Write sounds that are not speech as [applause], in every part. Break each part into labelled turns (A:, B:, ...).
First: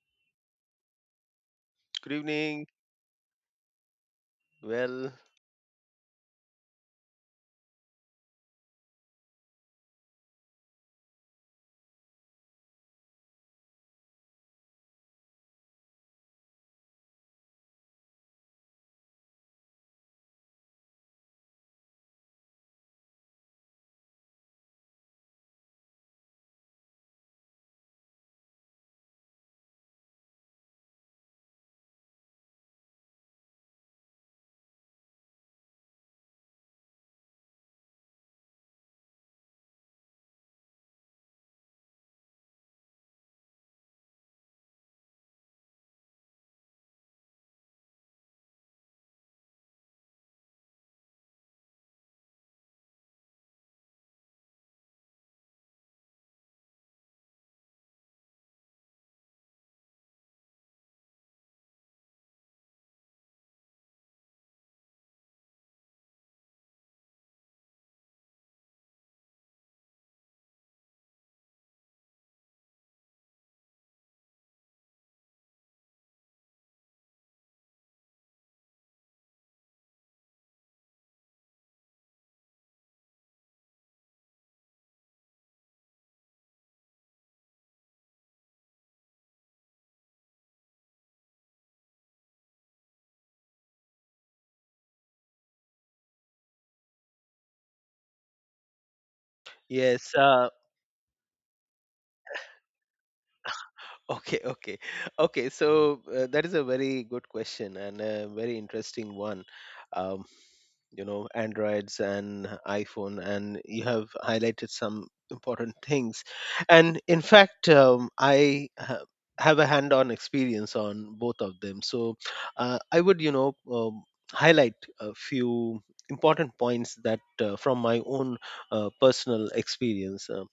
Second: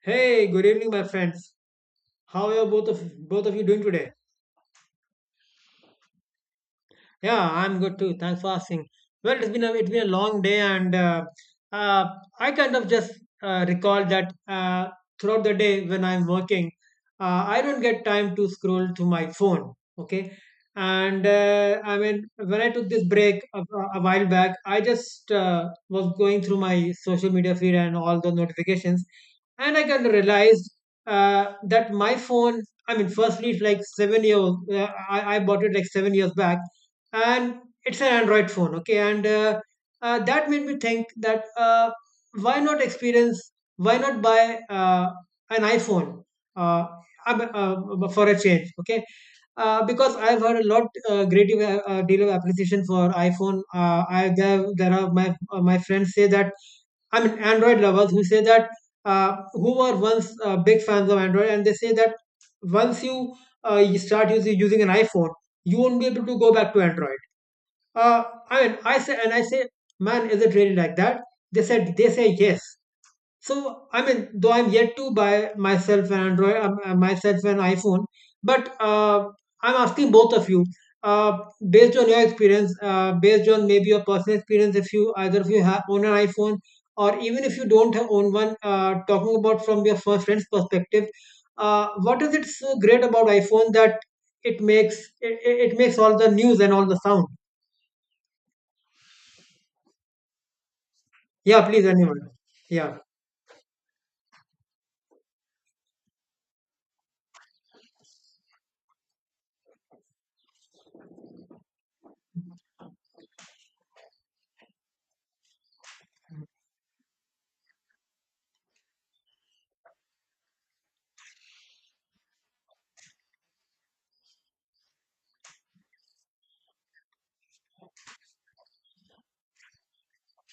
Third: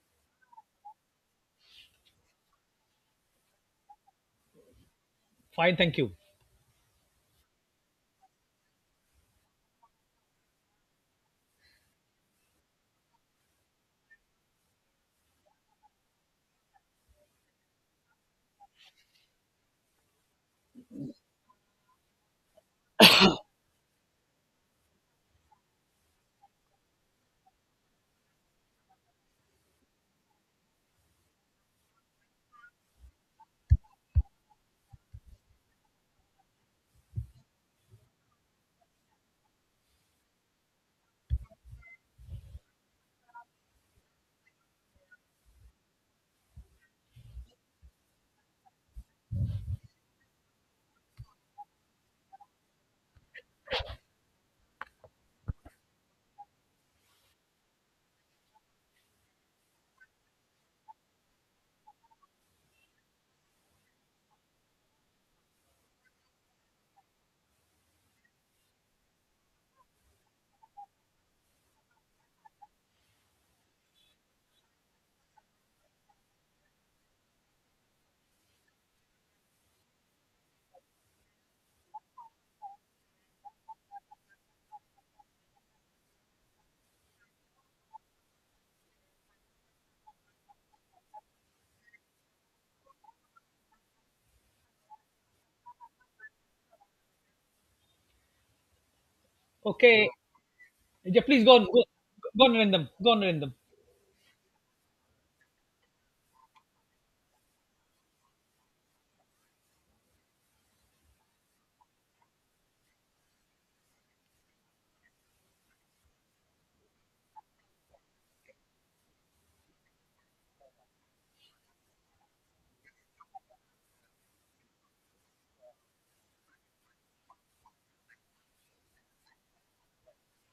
A: Hey, good evening, my friends.
B: Good
A: How are
B: evening.
A: both of you doing today?
B: Well,
C: Fine, thank you.
A: Yeah, I'm good too. Thanks for asking. Well, it's been a long day, and uh, I kind of just recall that throughout the day when I'm working, I don't get time to scroll through my phone. Okay, and I mean when I took this break a while back, I just was going through my social media feed and all the notifications, and I kind of realized that my phone. I mean, firstly, it's like 7 years. I bought it like 7 years back, and it's an android phone. Okay, and that made me think that why not buy an iphone, uh, for a change. Okay, because I've heard a lot, great deal of appreciation for iPhone. There are my my friends say that, I mean, Android lovers who say that, who were once big fans of Android, and they say that once you you start using an iPhone, you won't be able to go back to Android. uh, I mean, I say, man, is it really like that? They say yes. So, I mean, though I'm yet to buy myself an iPhone, but I'm asking both of you, uh, based on your experience, based on maybe your personal experience, if you either of you have own an iPhone, or even if you don't have own one, talking about from your first friend's perspective, what is it so great about iPhone that it makes it makes all the news and all the sound?
C: Okay,
B: yes.
C: yeah, please go on.
A: Yeah,
C: Go,
A: please, anyone.
C: go on, Narendam.
A: Yeah.
C: Go on, Narendam.
B: [laughs] Okay, okay, okay. So that is a very good question and a very interesting one. Um, you know, Androids and iPhone, and you have highlighted some important [laughs] things. And in fact, have a hand-on experience on both of them. So I would, you know, highlight a few important points that from my own personal experience.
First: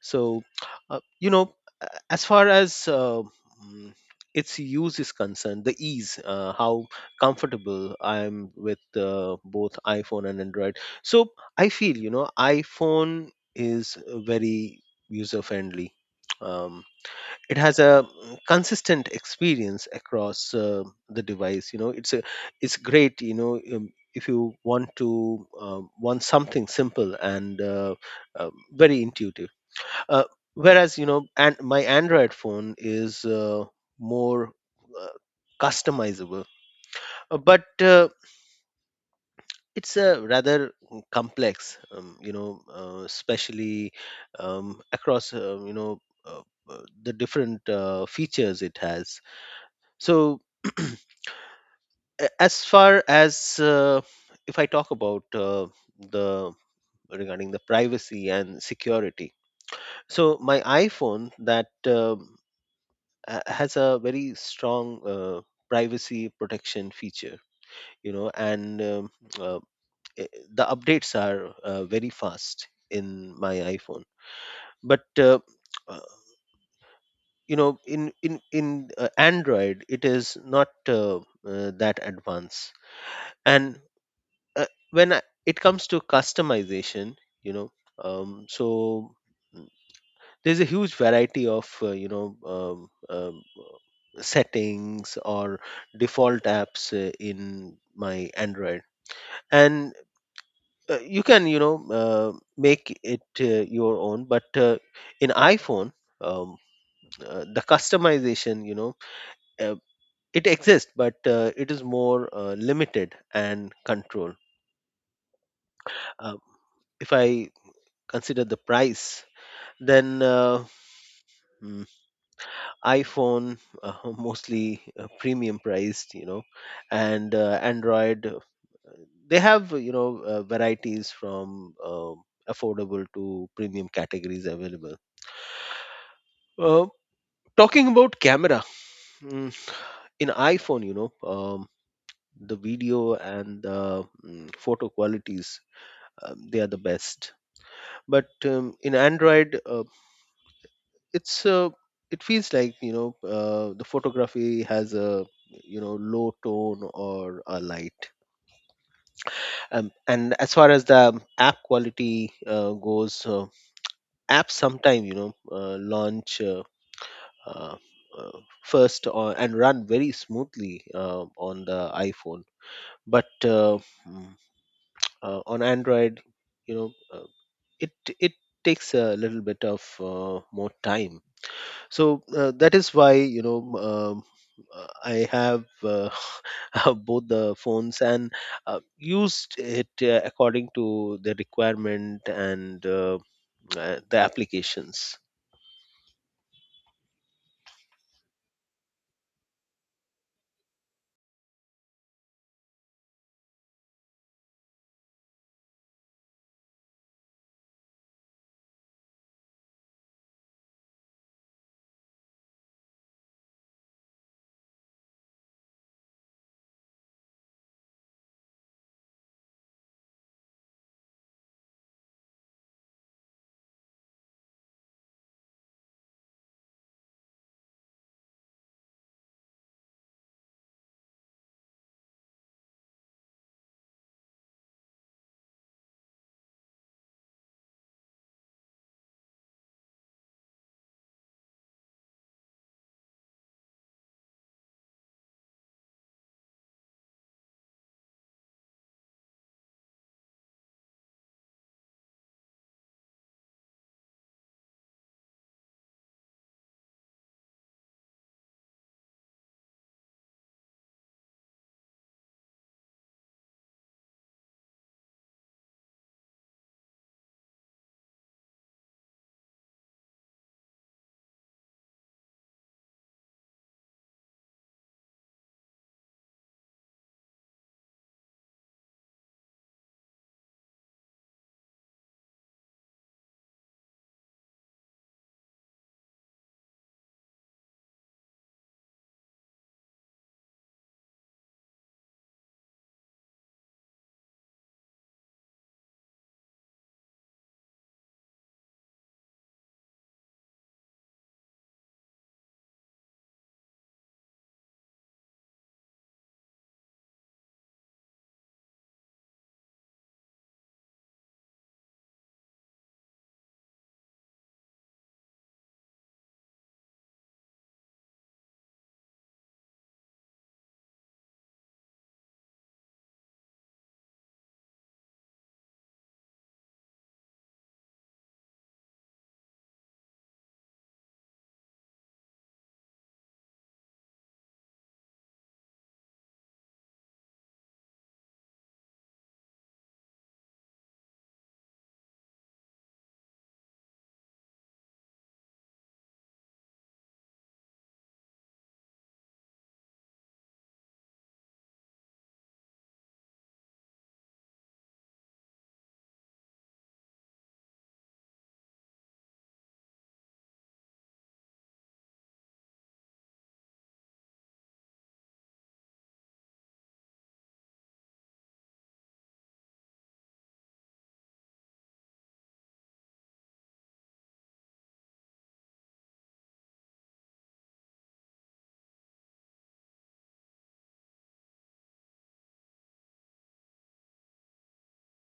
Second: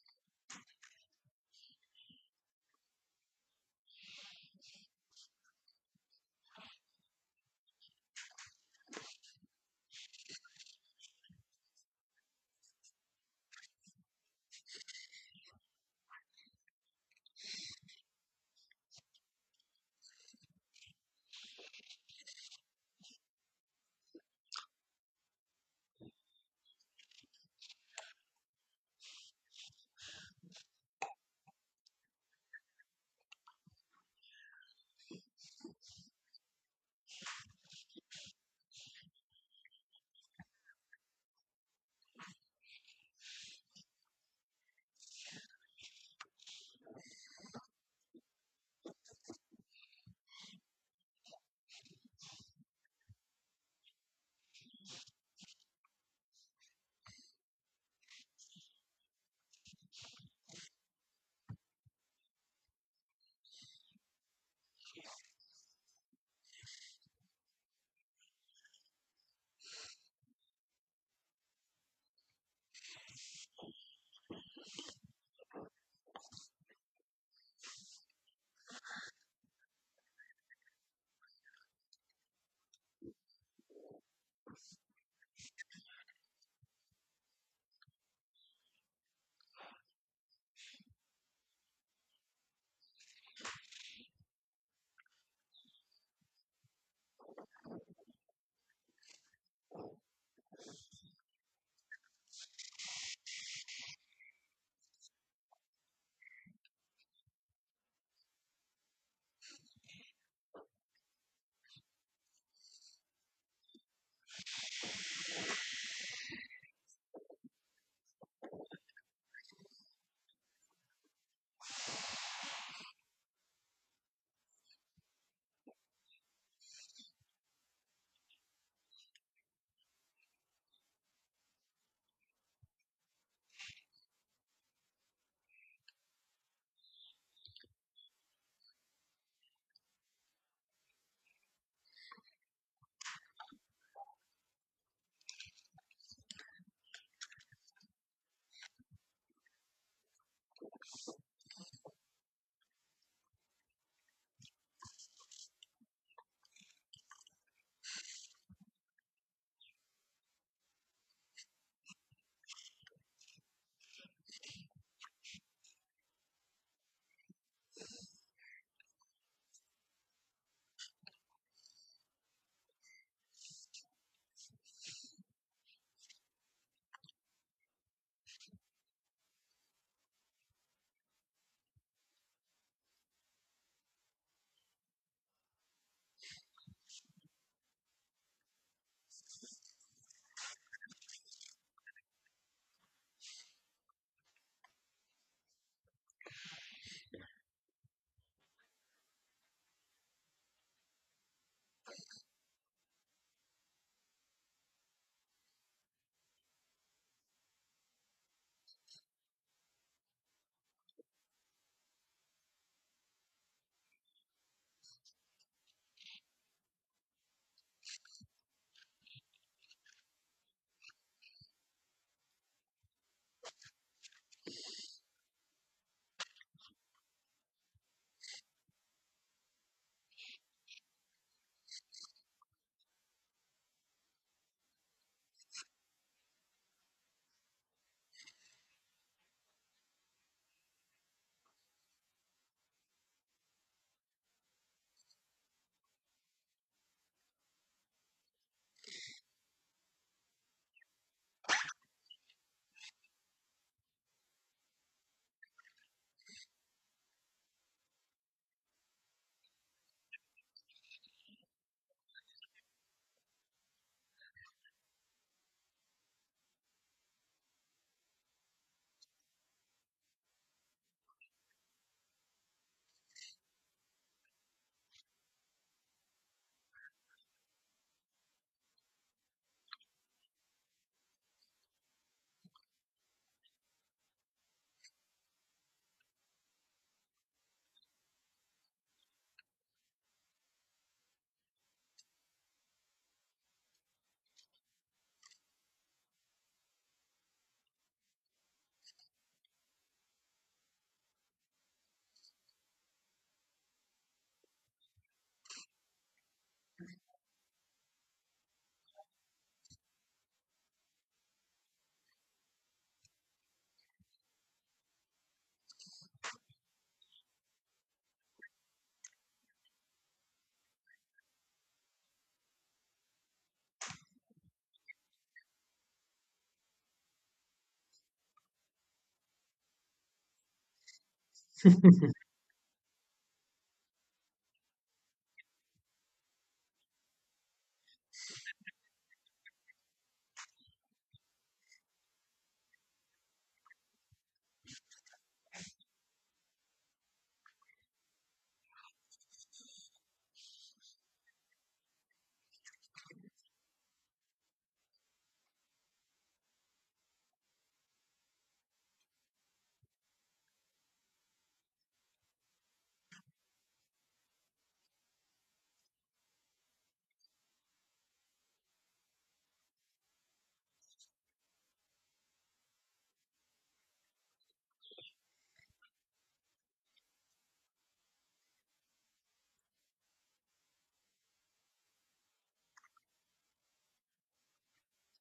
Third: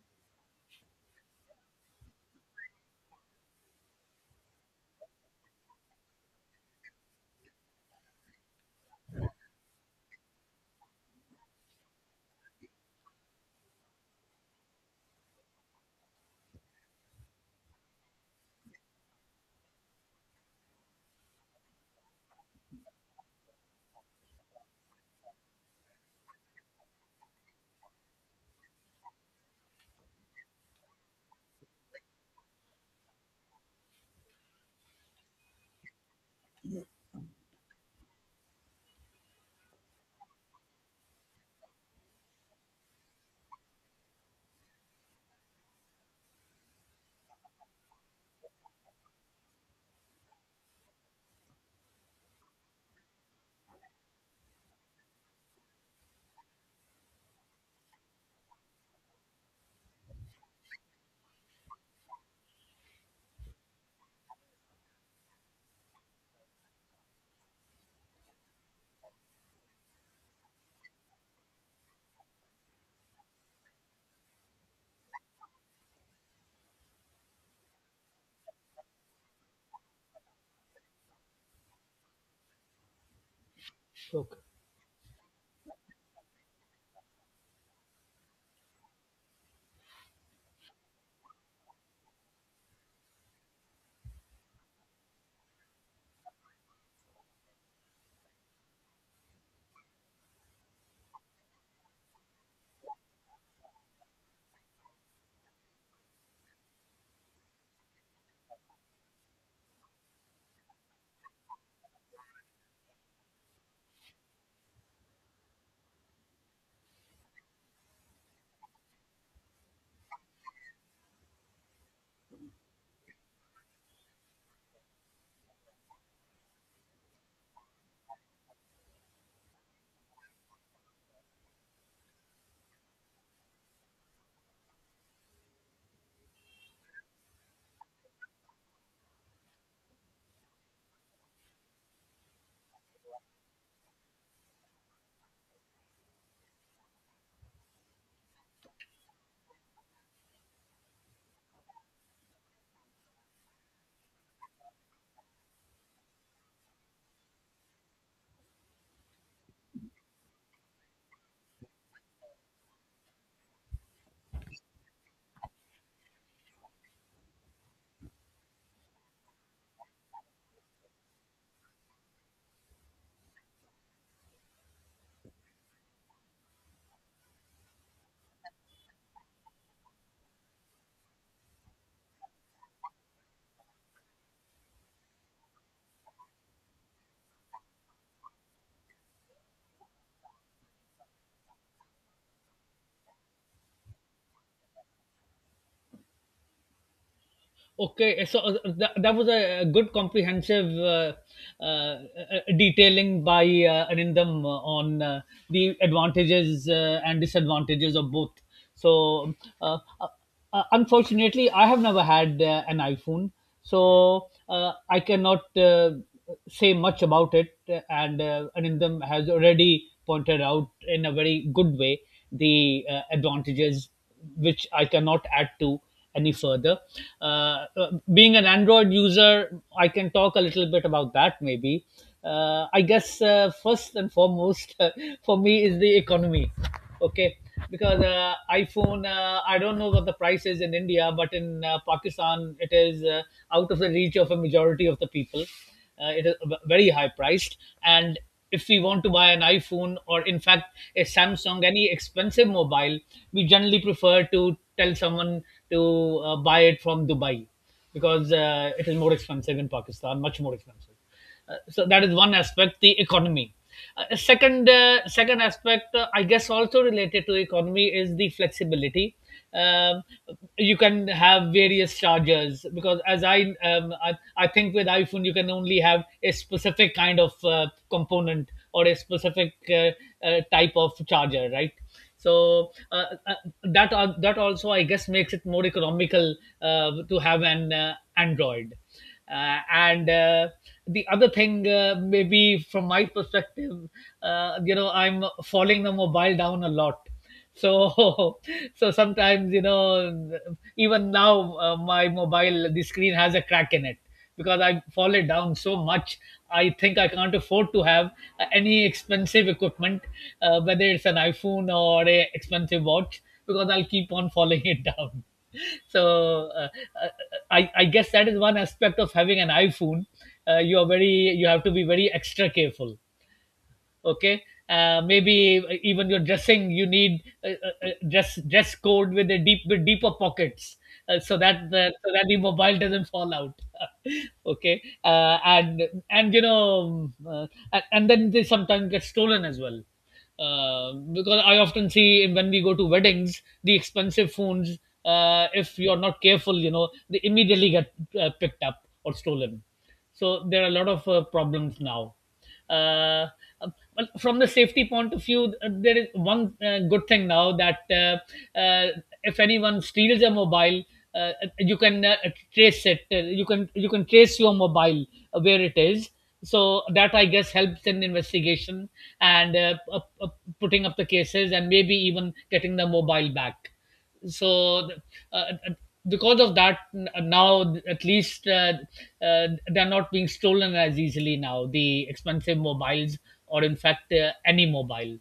B: So, you know, as far as mm, its use is concerned, the ease, how comfortable I am with both iPhone and Android. So, I feel, you know, iPhone is very user friendly. Um, it has a consistent experience across the device. You know, it's great. You know, if you want to want something simple and very intuitive, uh, whereas you know, and my android phone is more uh, customizable. But it's a rather complex, you know, especially across, you know, the different features it has. So [clears throat] as far as if I talk about, the regarding the privacy and security, so my iphone that has a very strong privacy protection feature, you know, and uh, eh, the updates are very fast in my iphone, but uh, you know, in android it is not that advanced. And
C: Okay.
B: uh, when it comes to customization, you know, so there's a huge variety of, you know, settings or default apps in my android, and you can, you know, make it your own, but in iphone, um, the customization, you know, uh, it exists, but it is more limited and controlled. uh, if I consider the price, then hmm, iphone, [laughs] mostly premium priced, you know, and android, they have, you know, varieties from affordable to premium categories available. uh, Talking about camera, mm, in iphone, you know, the video and the photo qualities, they are the best, but in android it's uh, it feels like, you know, the photography has a, you know, low tone or a light. And as far as the, app quality goes, apps sometime, you know, launch, uh, uh, first and run very smoothly on the iphone, but mm, on android, you know, it it takes a little bit of more time. So that is why, you know, I have, [laughs] both the phones and used it according to the requirement and the applications.
C: Okay, so that was a good comprehensive uh, uh, detailing by Anindam on the advantages and disadvantages of both. So, uh, uh, unfortunately, I have never had an iPhone, so I cannot say much about it. And Anindam has already pointed out in a very good way the advantages which I cannot add to any further. Being an Android user, I can talk a little bit about that maybe. I guess first and foremost [laughs] for me is the economy. Okay. Because iPhone, I don't know what the price is in India, but in Pakistan, it is out of the reach of a majority of the people. It is very high priced, and if we want to buy an iPhone or in fact a Samsung, any expensive mobile, we generally prefer to tell someone to buy it from Dubai, because it is more expensive in Pakistan, much more expensive. So that is one aspect, the economy. Second aspect, I guess, also related to economy is the flexibility. um, you can have various chargers, because as I think with iPhone you can only have a specific kind of component or a specific type of charger, right? So that also, I guess, makes it more economical to have an Android. And The other thing, maybe from my perspective, you know, I'm falling the mobile down a lot. So [laughs] so sometimes, you know, even now, my mobile, the screen has a crack in it because I fall it down so much. I think I can't afford to have any expensive equipment, whether it's an iPhone or a expensive watch, because I'll keep on [laughs] falling it down. [laughs] So uh, I guess that is one aspect of having an iPhone. You are very, you have to be very extra careful. Okay. Maybe even your dressing, you need a dress code with a deeper pockets so that the, so that the mobile doesn't fall out. [laughs] Okay. And you know, and then they sometimes get stolen as well, because I often see in- when we go to weddings, the expensive phones, if you're not careful, you know, they immediately get picked up or stolen. So there are a lot of problems now. uh, well, from the safety point of view, there is one good thing now that if anyone steals a mobile, uh, you can trace it. You can, you can trace your mobile where it is. So that, I guess, helps in investigation and putting up the cases and maybe even getting the mobile back. So uh, uh, because of that, now at least they're not being stolen as easily now, the expensive mobiles, or in fact any mobile.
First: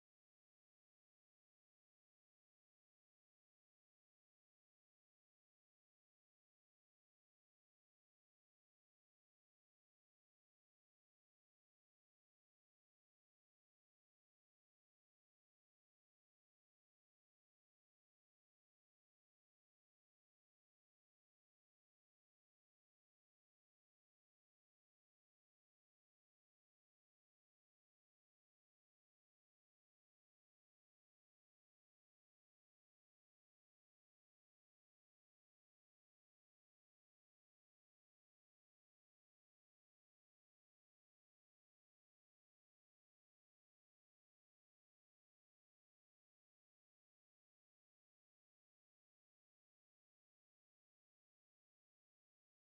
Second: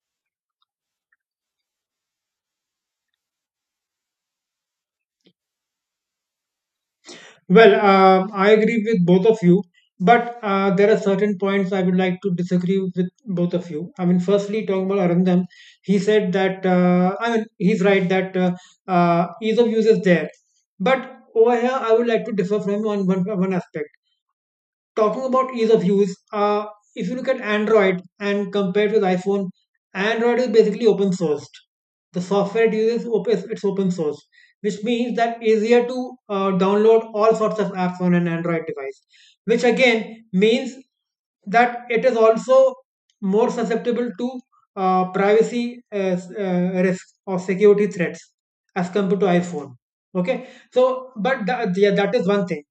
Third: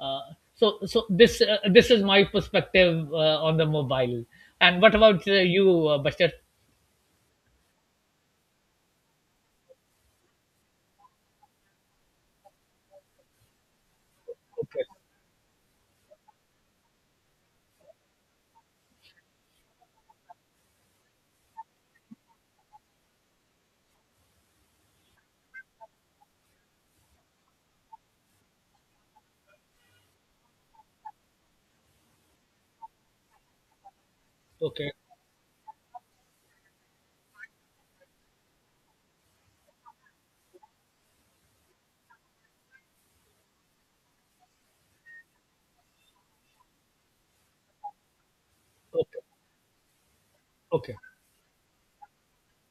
C: Uh, so so this, this is my perspective on the mobile. And what about you, Bashar?
A: Well, I agree with both of you, but there are certain points I would like to disagree with both of you. I mean, firstly,
C: Okay,
A: talking about Arundham, he said that, I mean, he's right that ease of use is there. But over here, I would like to differ from him on one aspect. Talking about ease of use, if you look at Android and compared with iPhone, Android is basically open sourced. The software it it's open source, which
C: okay.
A: means that easier to download all sorts of apps on an Android device, which again means that it is also more susceptible to privacy risk or security threats as compared to iPhone. Okay,
C: Okay,
A: so but that, yeah, that is one thing.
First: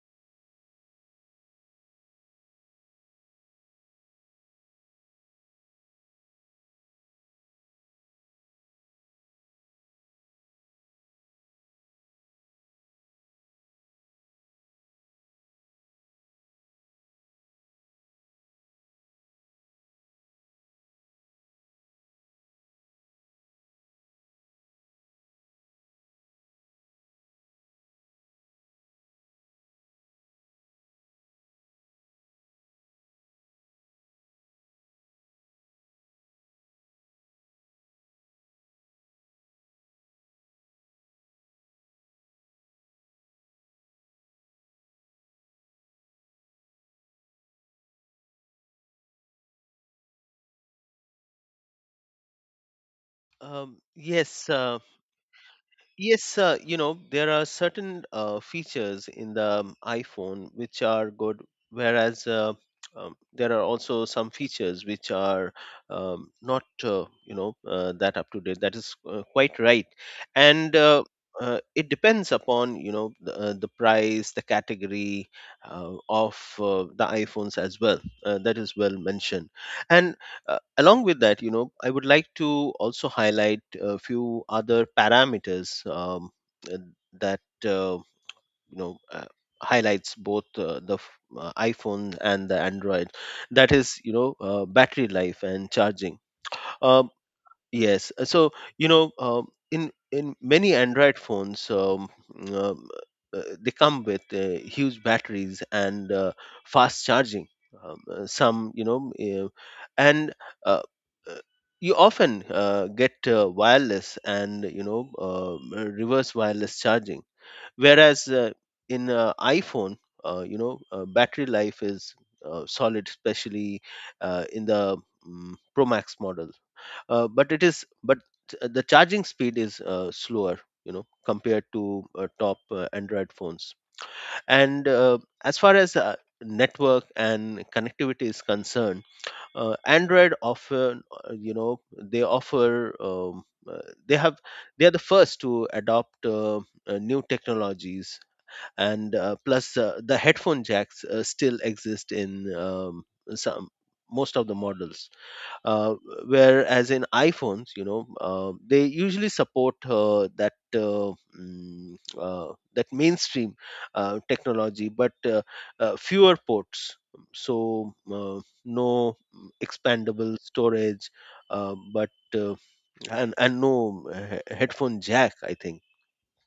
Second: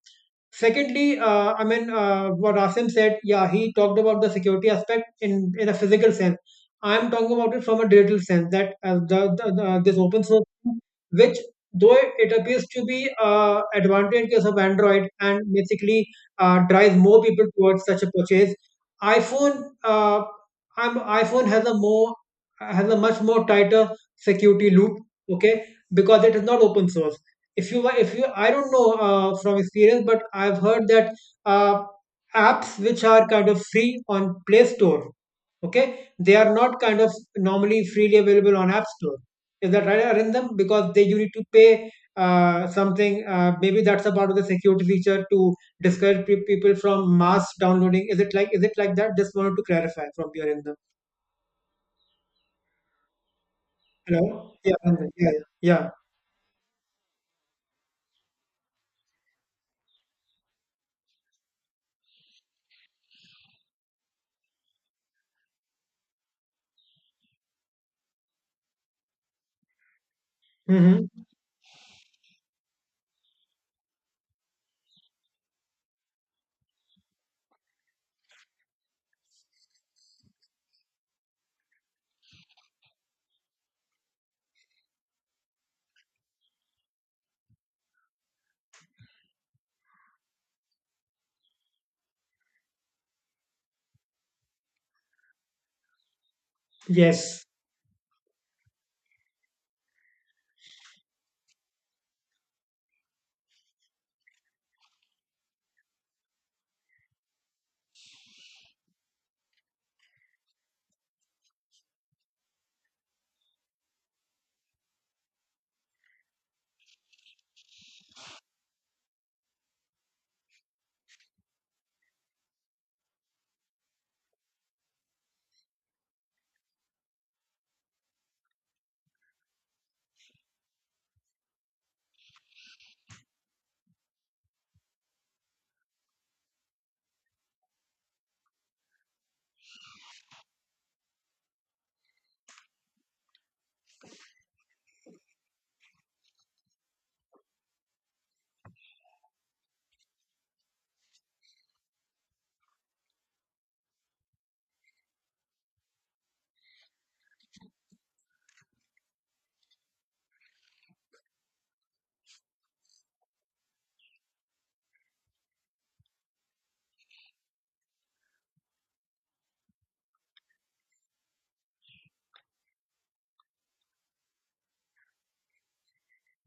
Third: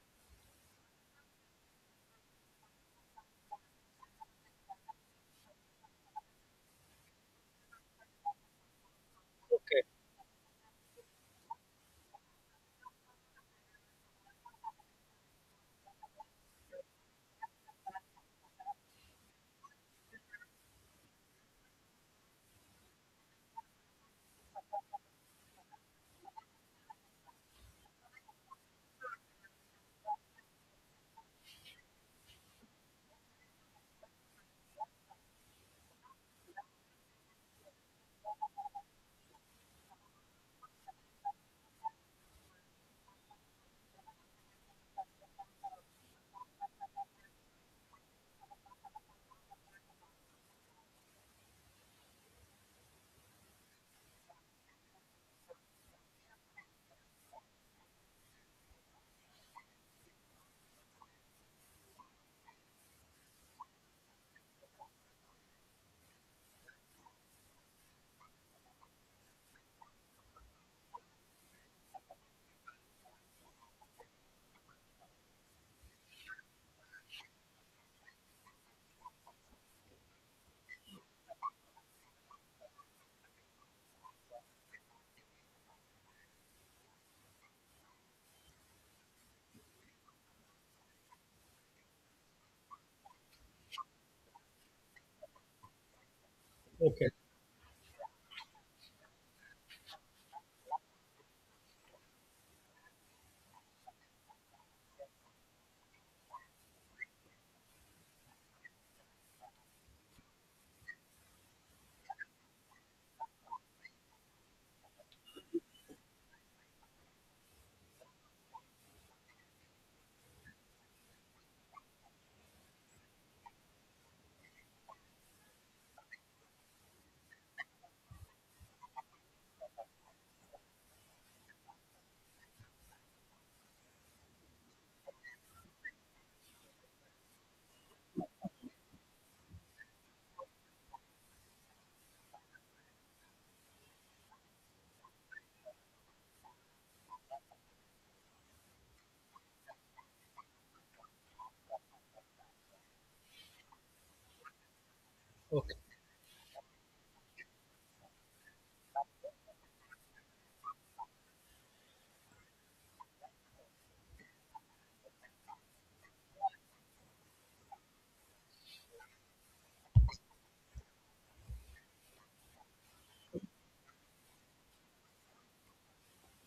A: Secondly, I mean, what Asim said, yeah, he talked about the security aspect in a physical sense. I'm talking about it from a digital sense that
C: okay,
A: this open source, which though it appears to be advantage in case of Android and basically drives more people towards such a purchase. iPhone, uh, iPhone has a much more tighter security loop, okay, because it is not open source. If you I don't know, from experience, but I've heard that uh, apps which are kind of free on Play Store, okay, they are not kind of normally freely available on App Store. Is that right, Arindam? Because they you need to pay something. Maybe that's a part of the security feature to discourage people from mass downloading. Is it like that? Just wanted to clarify from your end.
B: um,
A: Hello?
B: yes
A: Yeah,
B: um,
A: Arindam. Yeah, yeah, yeah.
B: Yes, you know, there are certain features in the, iPhone which are good, whereas there are also some features which are not, you know, that up to date. That is quite right. And
A: Hmm.
B: it depends upon, you know, the price, the category of the iPhones as well. That is well mentioned. And along with that, you know, I would like to also highlight a few other parameters, uh, that you know, highlights both, iPhone and the Android. That is, you know, battery life and charging.
C: okay,
B: Um
C: okay,
A: Yes.
B: Yes. So, you know, in many Android phones, um, they come with huge batteries and fast charging. Some, you know, and uh, uh, you often get wireless and, you know, reverse wireless charging. Whereas in iPhone, you know, battery life is solid, especially in the, Pro Max model, but the charging speed is slower, you know, compared to top android phones. And as far as network and connectivity is concerned, android often, you know, they offer, uh, they have they are the first to adopt new technologies. And plus the headphone jacks still exist in, some most of the models,
C: okay,
B: uh, whereas in iPhones, you know, they usually support, that mainstream technology, but fewer ports. So no expandable storage, but and no headphone jack, I think.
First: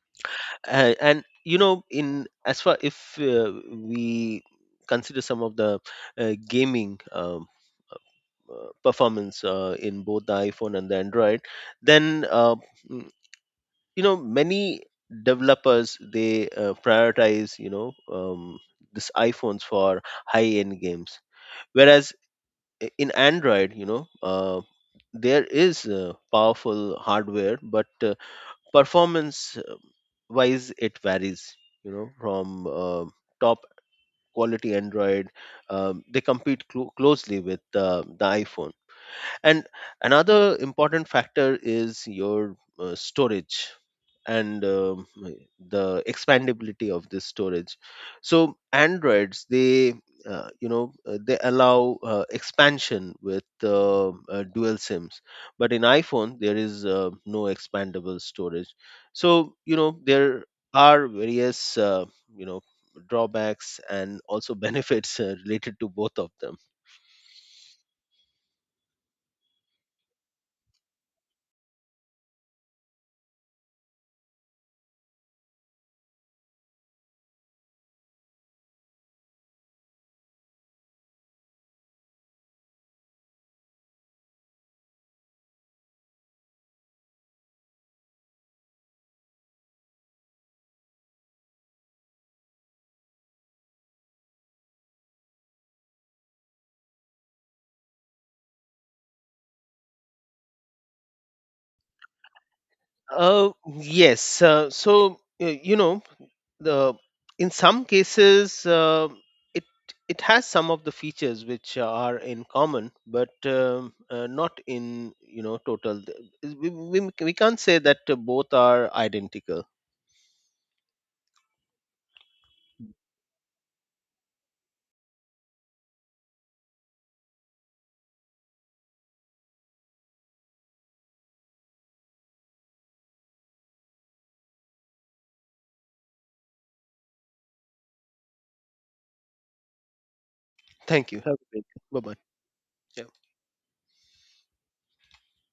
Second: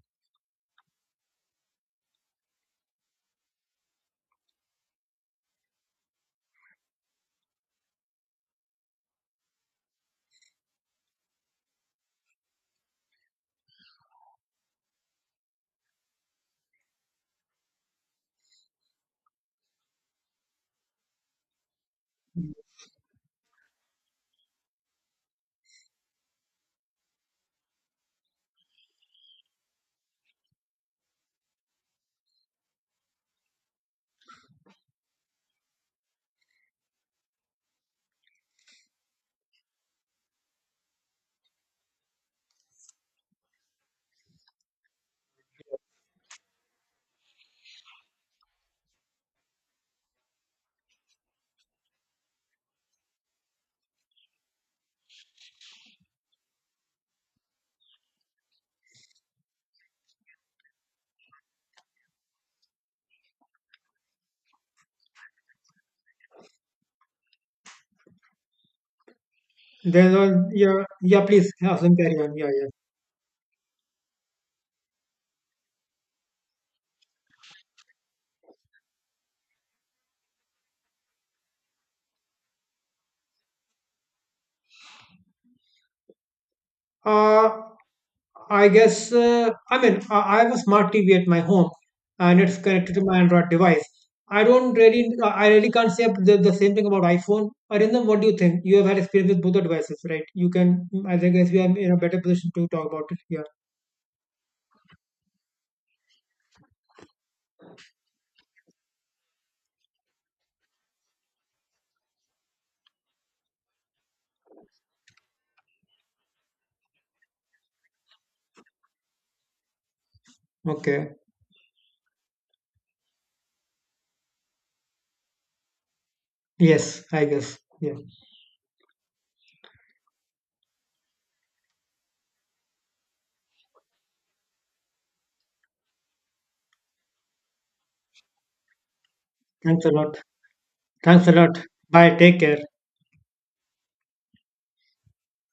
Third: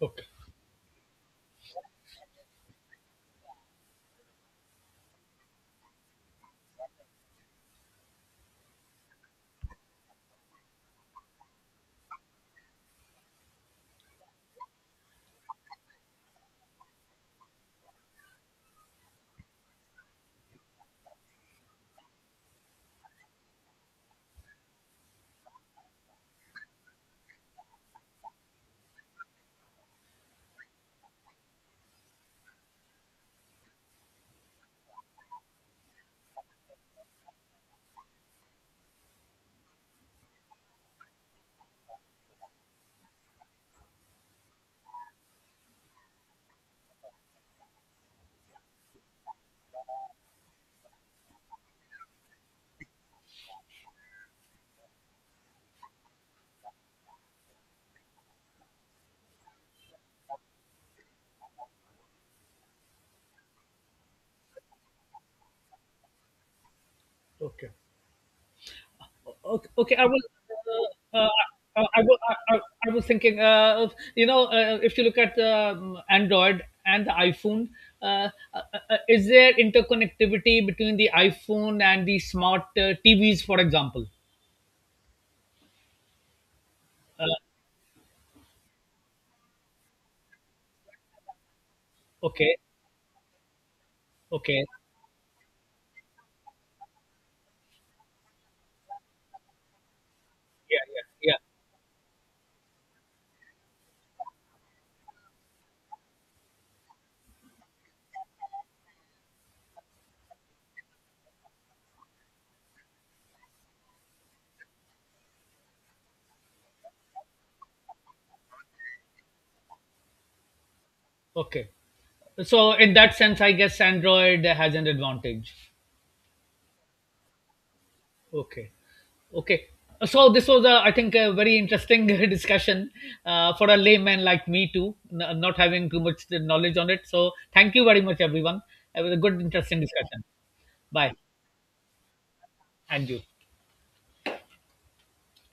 C: okay,
B: And you know, in as far if we consider some of the gaming. Performance in both the iphone and the android, then mm, you know, many developers they prioritize, you know, this iphones for high end games, whereas in android, you know, there is powerful hardware, but performance wise it varies, you know, from top quality android, they compete closely with the iphone. And another important factor is your storage and, the expandability of this storage. So androids they you know, they allow expansion with dual sims, but in iphone there is no expandable storage. So you know there are various you know drawbacks and also [laughs] benefits related to both of them.
C: okay. Okay, okay. I
A: Then,
C: was,
A: yeah,
C: uh,
A: yeah,
C: uh,
A: please,
C: I,
A: Asim,
C: I,
A: carry on. Yeah,
C: I, I
A: yeah.
C: I was thinking, you know, if you look at Android and the iPhone, uh, uh, is there interconnectivity between the iPhone and the smart TVs, for example? Uh,
A: Uh, I guess, I mean, I have a smart TV at my home, and
C: okay,
A: it's connected to my Android device. I
C: okay,
A: don't really, I really can't say the same thing about iPhone. Arindam, what do you think? You have had experience with both the devices, right? You
C: yeah,
A: can, I
C: yeah, yeah.
A: guess we are in a better position to talk about it here.
B: uh, yes. So you know, the in some cases it it has some of the features which are in common, but not in, you know, total. We can't say that both are identical.
A: Okay.
C: Okay. So in that sense, I guess Android has an advantage.
A: Yes, I guess. Yeah.
C: Okay. Okay. So this was, a, I think, a very interesting [laughs] discussion for a layman like me too, not having too much knowledge on it. So thank you very much, everyone. It was a good, interesting
A: Thanks a lot.
C: discussion.
B: Thank
C: Bye,
B: you.
A: Thanks a
B: Have a
A: lot.
B: great day. Bye bye.
A: Bye. Take care.
B: Yeah.
C: and you.